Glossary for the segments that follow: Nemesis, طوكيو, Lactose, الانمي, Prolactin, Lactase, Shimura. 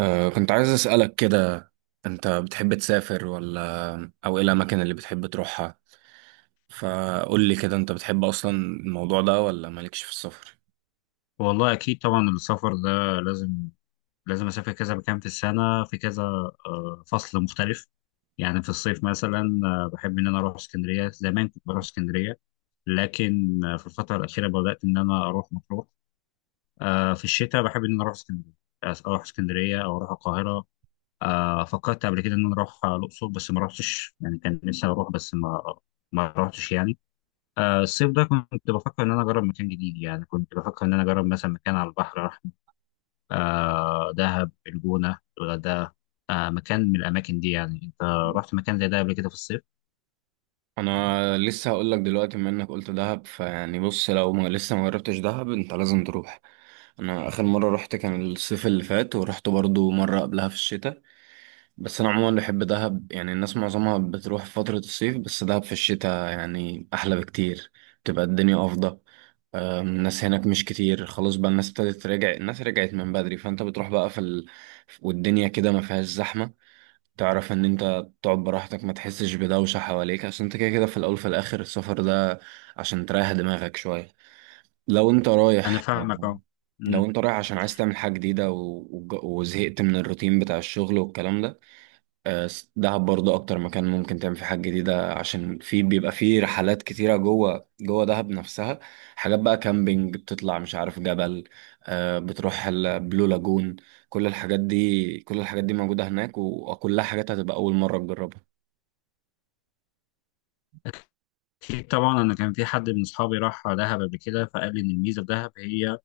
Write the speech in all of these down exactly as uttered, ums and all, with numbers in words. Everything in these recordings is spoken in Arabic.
أه كنت عايز أسألك كده، أنت بتحب تسافر ولا أو إيه الأماكن اللي بتحب تروحها؟ فقول لي كده، أنت بتحب أصلا الموضوع ده ولا مالكش في السفر؟ والله اكيد طبعا السفر ده لازم، لازم اسافر كذا مكان في السنه في كذا، آه، فصل مختلف. يعني في الصيف مثلا آه، بحب ان انا اروح اسكندريه. زمان كنت بروح اسكندريه، لكن آه، في الفتره الاخيره بدات ان انا اروح مطروح. آه، في الشتاء بحب ان انا اروح اسكندريه، آه، اروح اسكندريه او اروح القاهره. آه، فكرت قبل كده ان انا اروح آه، الاقصر، بس ما رحتش يعني، كان نفسي اروح بس ما ما رحتش يعني. آه، الصيف ده كنت بفكر ان انا اجرب مكان جديد، يعني كنت بفكر ان انا اجرب مثلا مكان على البحر. آه دهب، الجونة، الغردقة، آه مكان من الأماكن دي. يعني أنت رحت مكان زي ده قبل كده في الصيف؟ أنا لسه هقولك دلوقتي، بما إنك قلت دهب فيعني بص، لو ما لسه ما جربتش دهب أنت لازم تروح. أنا آخر مرة رحت كان الصيف اللي فات، ورحت برضو مرة قبلها في الشتاء. بس أنا عموما بحب دهب، يعني الناس معظمها بتروح في فترة الصيف، بس دهب في الشتاء يعني أحلى بكتير، بتبقى الدنيا أفضل. أم، الناس هناك مش كتير، خلاص بقى الناس ابتدت تراجع، الناس رجعت من بدري، فانت بتروح بقى في ال... والدنيا كده ما فيهاش زحمة. تعرف ان انت تقعد براحتك، ما تحسش بدوشة حواليك، عشان انت كده كده في الاول في الاخر السفر ده عشان تريح دماغك شوية لو انت أنا رايح. فاهمك، أه. لو أمم. انت رايح عشان عايز تعمل حاجة جديدة و... وج- وزهقت من الروتين بتاع الشغل والكلام ده. آه، دهب برضه اكتر مكان ممكن تعمل فيه حاجات جديده، عشان في بيبقى فيه رحلات كتيره جوه جوه دهب نفسها، حاجات بقى كامبينج، بتطلع مش عارف جبل، آه، بتروح البلو لاجون، كل الحاجات دي كل الحاجات دي موجوده هناك و- وكلها حاجات هتبقى اول مره تجربها. في طبعا، أنا كان في حد من أصحابي راح دهب قبل كده، فقال لي إن الميزة في دهب هي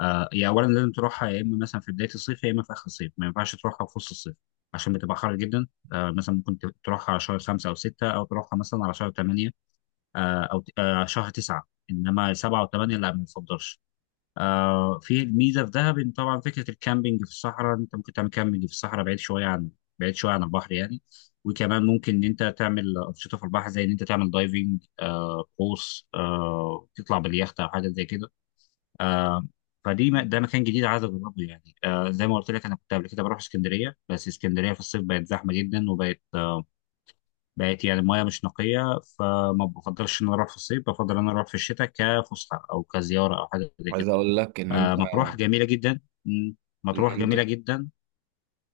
آه هي أولا لازم تروحها يا إما مثلا في بداية الصيف، يا إما في آخر الصيف، ما ينفعش تروحها في وسط الصيف عشان بتبقى حر جدا. آه مثلا ممكن ت- تروحها على شهر خمسة أو ستة، أو تروحها مثلا على شهر تمانية، آه أو ت- آه شهر تسعة. إنما سبعة وثمانية لا، ما بنفضلش. آه في ميزه في دهب ان طبعا فكره الكامبينج في الصحراء، انت ممكن تعمل كامبينج في الصحراء بعيد شويه عن بعيد شويه عن البحر يعني. وكمان ممكن ان انت تعمل انشطه في البحر، زي ان انت تعمل دايفنج، آه قوس، آه تطلع باليخت او حاجه زي كده. آه فدي م- ده مكان جديد عايز اجربه يعني. آه زي ما قلت لك انا كنت قبل كده بروح اسكندريه، بس اسكندريه في الصيف بقت زحمه جدا، وبقت آه بقت يعني المياه مش نقيه، فما بفضلش ان انا اروح في الصيف، بفضل ان انا اروح في الشتاء كفسحه او كزياره او حاجه زي عايز كده. اقول لك ان انت آه، مطروح جميلة جدا. مم. ان مطروح انت جميلة جدا،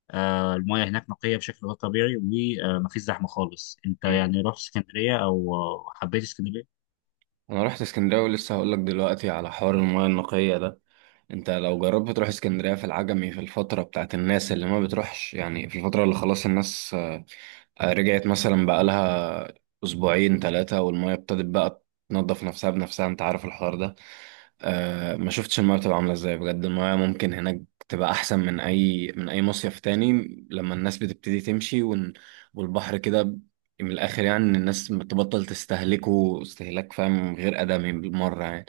آه، المياه هناك نقية بشكل غير طبيعي ومفيش زحمة خالص. انت مم. يعني رحت اسكندرية او آه، حبيت اسكندرية؟ انا رحت اسكندريه ولسه هقول لك دلوقتي على حوار المياه النقيه ده. انت لو جربت تروح اسكندرية في العجمي في الفترة بتاعت الناس اللي ما بتروحش، يعني في الفترة اللي خلاص الناس آه، آه، رجعت مثلا بقالها اسبوعين ثلاثة والمية ابتدت بقى تنظف نفسها بنفسها، انت عارف الحوار ده. آه ما شفتش المايه بتبقى عامله ازاي، بجد المايه ممكن هناك تبقى احسن من اي من اي مصيف تاني لما الناس بتبتدي تمشي ون... والبحر كده ب- من الاخر، يعني إن الناس بتبطل تستهلكه استهلاك، فاهم، غير ادمي بالمره يعني.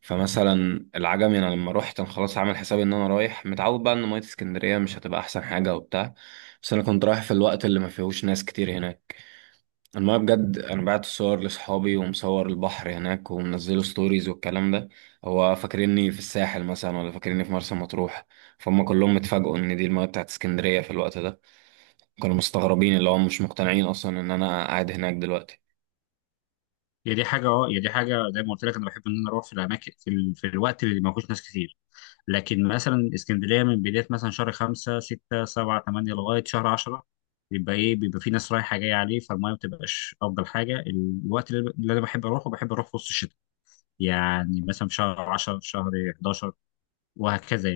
فمثلا العجمي انا لما روحت انا خلاص عامل حسابي ان انا رايح متعود بقى ان ميه اسكندريه مش هتبقى احسن حاجه وبتاع، بس انا كنت رايح في الوقت اللي ما فيهوش ناس كتير هناك. المايه بجد، انا بعت صور لاصحابي ومصور البحر هناك ومنزله ستوريز والكلام ده، هو فاكريني في الساحل مثلا ولا فاكريني في مرسى مطروح، فهم كلهم اتفاجئوا ان دي المايه بتاعت اسكندريه في الوقت ده، كانوا مستغربين اللي هم مش مقتنعين اصلا ان انا قاعد هناك دلوقتي. هي دي حاجة اه هي دي حاجة زي ما قلت لك، انا بحب ان انا اروح في الاماكن في, ال... في الوقت اللي ما فيهوش ناس كتير. لكن مثلا اسكندرية من بداية مثلا شهر خمسة، ستة، سبعة، تمانية لغاية شهر عشرة، بيبقى ايه، بيبقى في ناس رايحة جاية عليه، فالمياه ما بتبقاش افضل حاجة. الوقت اللي اللي انا بحب اروحه بحب اروح في وسط الشتاء، يعني مثلا في شهر عشرة، في شهر حداشر، وهكذا.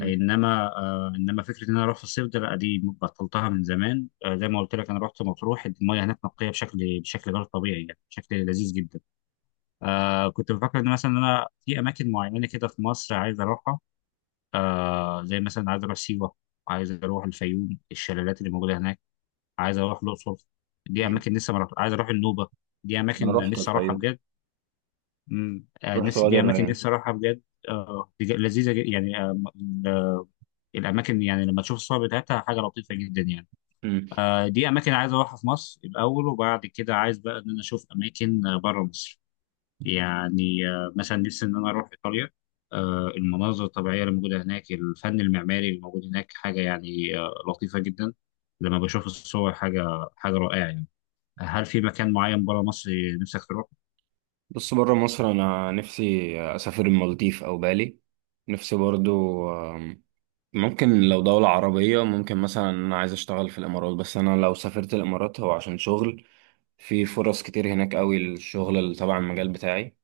يعني انما آه انما فكره ان انا اروح في الصيف ده لا، دي بطلتها من زمان. آه زي ما قلت لك انا رحت مطروح، المياه هناك نقيه بشكل بشكل غير طبيعي، يعني بشكل لذيذ جدا. آه كنت بفكر ان مثلا انا في اماكن معينه كده في مصر عايز اروحها، آه زي مثلا عايز اروح سيوه، عايز اروح الفيوم، الشلالات اللي موجوده هناك، عايز اروح الاقصر. دي مم. اماكن لسه ما رحت، عايز اروح النوبه. دي انا اماكن رحت لسه اروحها الفيوم، بجد. مم. آه رحت نفسي- وادي دي اماكن الريان. لسه اروحها بجد. آه دي ج- لذيذه جدا يعني. آه الاماكن يعني لما تشوف الصور بتاعتها حاجه لطيفه جدا يعني. مم. آه، دي اماكن عايز اروحها في مصر الاول، وبعد كده عايز بقى ان انا اشوف اماكن آه، بره مصر. يعني آه، مثلا نفسي ان انا اروح ايطاليا، آه، المناظر الطبيعيه اللي موجوده هناك، الفن المعماري اللي موجود هناك حاجه يعني آه، لطيفه جدا. لما بشوف الصور حاجه، حاجه رائعه يعني. هل في مكان معين بره مصر نفسك تروح؟ بص، بره مصر انا نفسي اسافر المالديف او بالي، نفسي برضو ممكن لو دولة عربية، ممكن مثلا أنا عايز أشتغل في الإمارات، بس أنا لو سافرت الإمارات هو عشان شغل، في فرص كتير هناك قوي للشغل اللي تبع المجال بتاعي.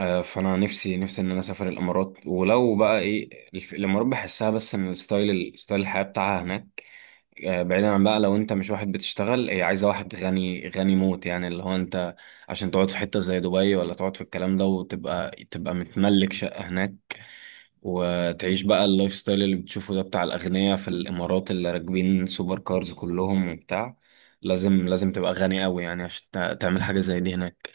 آه، فأنا نفسي نفسي إن أنا أسافر الإمارات، ولو بقى إيه الف- الإمارات بحسها بس إن الستايل، ستايل الحياة بتاعها هناك، آه، بعيدا عن بقى لو أنت مش واحد بتشتغل، هي عايزة واحد غني غني موت، يعني اللي هو أنت عشان تقعد في حتة زي دبي ولا تقعد في الكلام ده وتبقى تبقى متملك شقة هناك وتعيش بقى اللايف ستايل اللي بتشوفه ده بتاع الأغنياء في الإمارات اللي راكبين سوبر كارز كلهم وبتاع، لازم لازم تبقى غني قوي يعني عشان تع- تعمل حاجة زي دي هناك.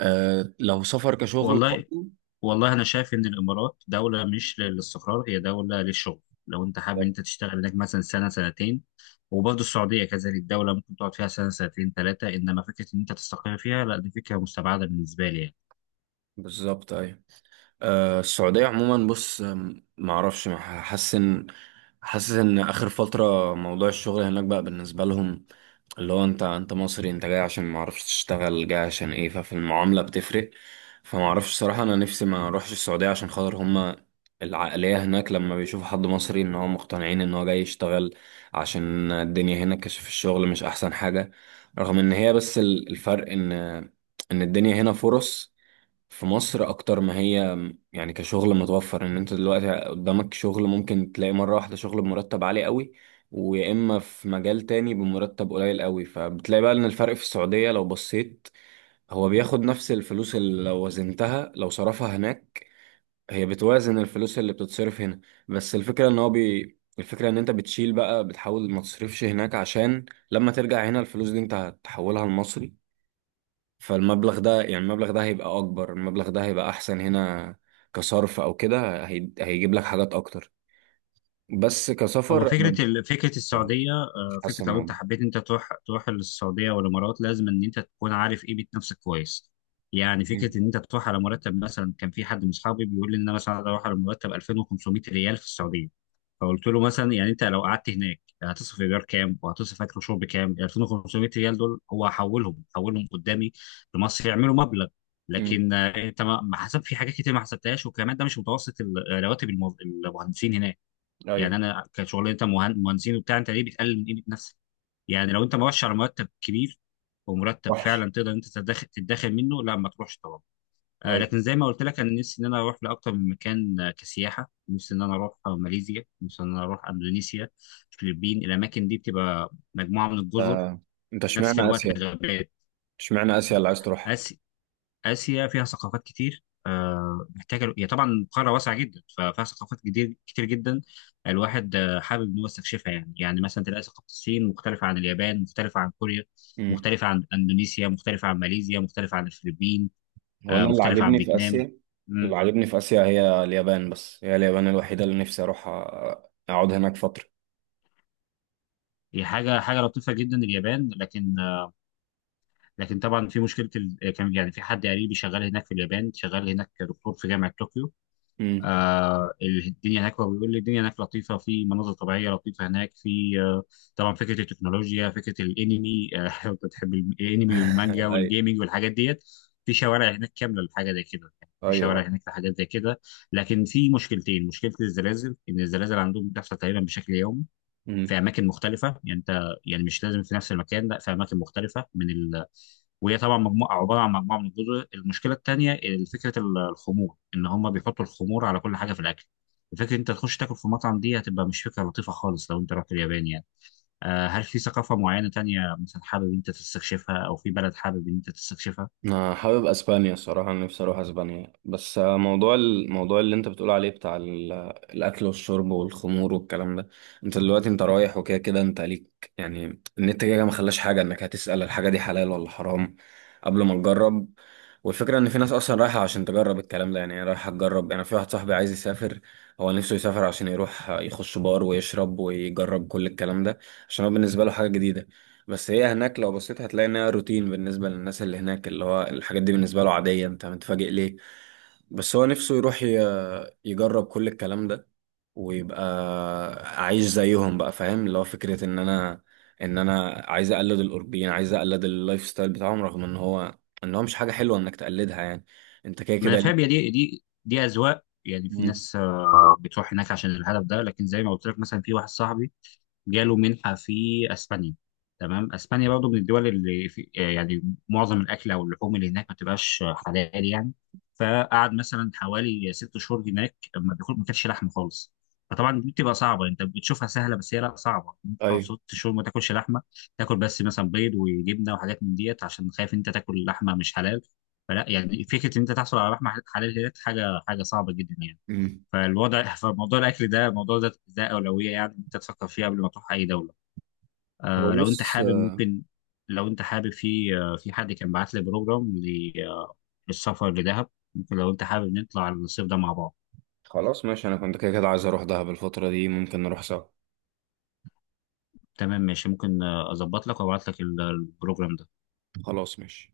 أه لو سفر كشغل والله، برضه. والله انا شايف ان الامارات دوله مش للاستقرار، هي دوله للشغل. لو انت حابب ان بالظبط. انت تشتغل هناك مثلا سنه سنتين. وبرضه السعوديه كذلك دوله ممكن تقعد فيها سنه، سنتين، ثلاثه، انما فكره ان انت تستقر فيها لا، دي فكره مستبعده بالنسبه لي يعني. بالظبط، أيوة. آه، السعودية عموما بص، آم، معرفش، ما حاسس ان، حاسس ان اخر فترة موضوع الشغل هناك بقى بالنسبة لهم اللي هو انت، انت مصري انت جاي عشان معرفش تشتغل، جاي عشان ايه، ففي المعاملة بتفرق. فمعرفش صراحة، انا نفسي ما اروحش السعودية عشان خاطر هما العقلية هناك لما بيشوفوا حد مصري ان هو مقتنعين ان هو جاي يشتغل عشان الدنيا هنا كشف الشغل مش احسن حاجة. رغم ان هي بس ال- الفرق ان ان الدنيا هنا فرص في مصر اكتر ما هي، يعني كشغل متوفر ان انت دلوقتي قدامك شغل، ممكن تلاقي مرة واحدة شغل بمرتب عالي قوي ويا اما في مجال تاني بمرتب قليل قوي. فبتلاقي بقى ان الفرق في السعودية لو بصيت، هو بياخد نفس الفلوس اللي لو وزنتها لو صرفها هناك، هي بتوازن الفلوس اللي بتتصرف هنا. بس الفكرة ان هو بي الفكرة ان انت بتشيل بقى، بتحاول ما تصرفش هناك عشان لما ترجع هنا الفلوس دي انت هتحولها لمصري، فالمبلغ ده يعني المبلغ ده هيبقى اكبر، المبلغ ده هيبقى احسن هنا كصرف او كده، هي... هيجيب لك حاجات اكتر. بس هو كسفر انا فكرة ال- فكرة السعودية، مش آه، حاسس فكرة لو أنت الموضوع. حبيت أنت تروح، تروح للسعودية والإمارات، لازم إن أنت تكون عارف قيمة نفسك كويس. يعني مم. فكرة إن أنت تروح على مرتب، مثلا كان في حد من أصحابي بيقول لي إن أنا مثلا أروح على مرتب الفين وخمسميه ريال في السعودية. فقلت له مثلا، يعني أنت لو قعدت هناك هتصرف إيجار كام وهتصرف أكل وشرب كام؟ ال الفين وخمسميه ريال دول هو هحولهم هحولهم قدامي لمصر يعملوا مبلغ. مم. لكن آه، أنت ما ما حسب في حاجات كتير ما حسبتهاش، وكمان ده مش متوسط ال- رواتب الموظ- المهندسين هناك. يعني ايوه. انا كشغل، انت مهن- مهندسين وبتاع، انت ليه بتقلل من قيمه نفسك؟ يعني لو انت مؤشر مرتب كبير، ومرتب وحش. فعلا تقدر انت تدخل تتدخل منه، لا ما تروحش طبعا. آه ايوه. لكن زي ما قلت لك انا نفسي ان انا اروح لاكتر من مكان، آه، كسياحه. نفسي ان انا اروح آه، ماليزيا، نفسي ان انا اروح اندونيسيا، الفلبين. الاماكن دي بتبقى مجموعه من الجزر، آه. انت في نفس اشمعنى الوقت اسيا، غابات. اشمعنى اسيا اللي عايز تروحها؟ آسيا. آسيا فيها ثقافات كتير، آه، محتاجة، هي طبعا قارة واسعة جدا ففيها ثقافات كتير كتير جدا. الواحد آه، حابب إن هو يستكشفها يعني يعني مثلا تلاقي ثقافة الصين مختلفة عن اليابان، مختلفة عن كوريا، مم. مختلفة عن إندونيسيا، مختلفة عن ماليزيا، مختلفة عن الفلبين، هو آه، انا اللي مختلفة عن عاجبني في فيتنام. اسيا، اللي مم. عاجبني في اسيا هي اليابان، بس هي اليابان الوحيده اللي نفسي اروح أ- اقعد هناك فتره. هي حاجة، حاجة لطيفة جدا اليابان، لكن آه، لكن طبعا في مشكلة، ال- كان يعني في حد قريبي شغال هناك في اليابان، شغال هناك دكتور في جامعة طوكيو. مم. آه الدنيا هناك، هو بيقول لي الدنيا هناك لطيفه، في مناظر طبيعيه لطيفه هناك، في آه طبعا فكره التكنولوجيا، فكره الانمي، آه لو انت بتحب الانمي والمانجا ايوه. والجيمنج والحاجات ديت، في شوارع هناك كامله لحاجه زي كده، يعني في شوارع ايوه. هناك لحاجات زي كده. لكن في مشكلتين، مشكله الزلازل ان الزلازل عندهم بتحصل تقريبا بشكل يومي مم. في اماكن مختلفه، يعني انت يعني مش لازم في نفس المكان، لا في اماكن مختلفه من ال... وهي طبعا مجموعه، عباره عن مجموعه من الجزر. المشكله الثانيه فكره ال- الخمور، ان هم بيحطوا الخمور على كل حاجه في الاكل. الفكره إن انت تخش تاكل في مطعم دي هتبقى مش فكره لطيفه خالص لو انت رحت اليابان يعني. آه، هل في ثقافه معينه تانية مثلا حابب انت تستكشفها، او في بلد حابب ان انت تستكشفها؟ انا حابب اسبانيا الصراحه، أنا نفسي اروح اسبانيا بس آه، موضوع الموضوع اللي انت بتقول عليه بتاع ال- الاكل والشرب والخمور والكلام ده، انت دلوقتي انت رايح وكده كده انت ليك يعني النت كده كده ما خلاش حاجه انك هتسال الحاجه دي حلال ولا حرام قبل ما تجرب. والفكره ان في ناس اصلا رايحه عشان تجرب الكلام ده، يعني هي رايحه تجرب، يعني في واحد صاحبي عايز يسافر، هو نفسه يسافر عشان يروح آه، يخش بار ويشرب ويجرب كل الكلام ده عشان هو بالنسبه له حاجه جديده. بس هي هناك لو بصيت هتلاقي انها روتين بالنسبة للناس اللي هناك، اللي هو الحاجات دي بالنسبة له عادية، انت متفاجئ ليه؟ بس هو نفسه يروح ي- يجرب كل الكلام ده ويبقى عايش زيهم بقى، فاهم، اللي هو فكرة ان انا ان انا عايز اقلد الاوروبيين، عايز اقلد اللايف ستايل بتاعهم، رغم ان هو ان هو مش حاجة حلوة انك تقلدها يعني، انت كده ما انا كده فاهم، هي ليه. دي دي دي اذواق يعني. في مم. ناس آه، بتروح هناك عشان الهدف ده، لكن زي ما قلت لك مثلا في واحد صاحبي جاله منحة في اسبانيا. تمام، اسبانيا برضه من الدول اللي في آه، يعني معظم الاكل او اللحوم اللي هناك ما بتبقاش حلال يعني. فقعد مثلا حوالي ست شهور هناك ما بياكل، ما كانش لحمه خالص. فطبعا دي بتبقى صعبه، انت بتشوفها سهله بس هي لا، صعبه انت تقعد ايوه. ست شهور ما تاكلش لحمه، تاكل بس مثلا بيض وجبنه وحاجات من ديت، عشان خايف انت تاكل لحمه مش حلال. فلا، يعني فكره ان انت تحصل على لحمه حلال هي حاجه، حاجه صعبه جدا يعني. مم. فالوضع، فموضوع الاكل ده، موضوع ده ده اولويه يعني، انت تفكر فيه قبل ما تروح اي دوله. هو آه لو انت بص، حابب ممكن، لو انت حابب، في آه في حد كان بعت لي بروجرام ل- آه، للسفر لدهب، ممكن لو انت حابب نطلع الصيف ده مع بعض. خلاص ماشي، انا كنت كده كده عايز اروح دهب الفترة دي ممكن نروح سوا. تمام ماشي، ممكن آه، اظبط لك وابعت لك ال- آه، البروجرام ده. خلاص ماشي.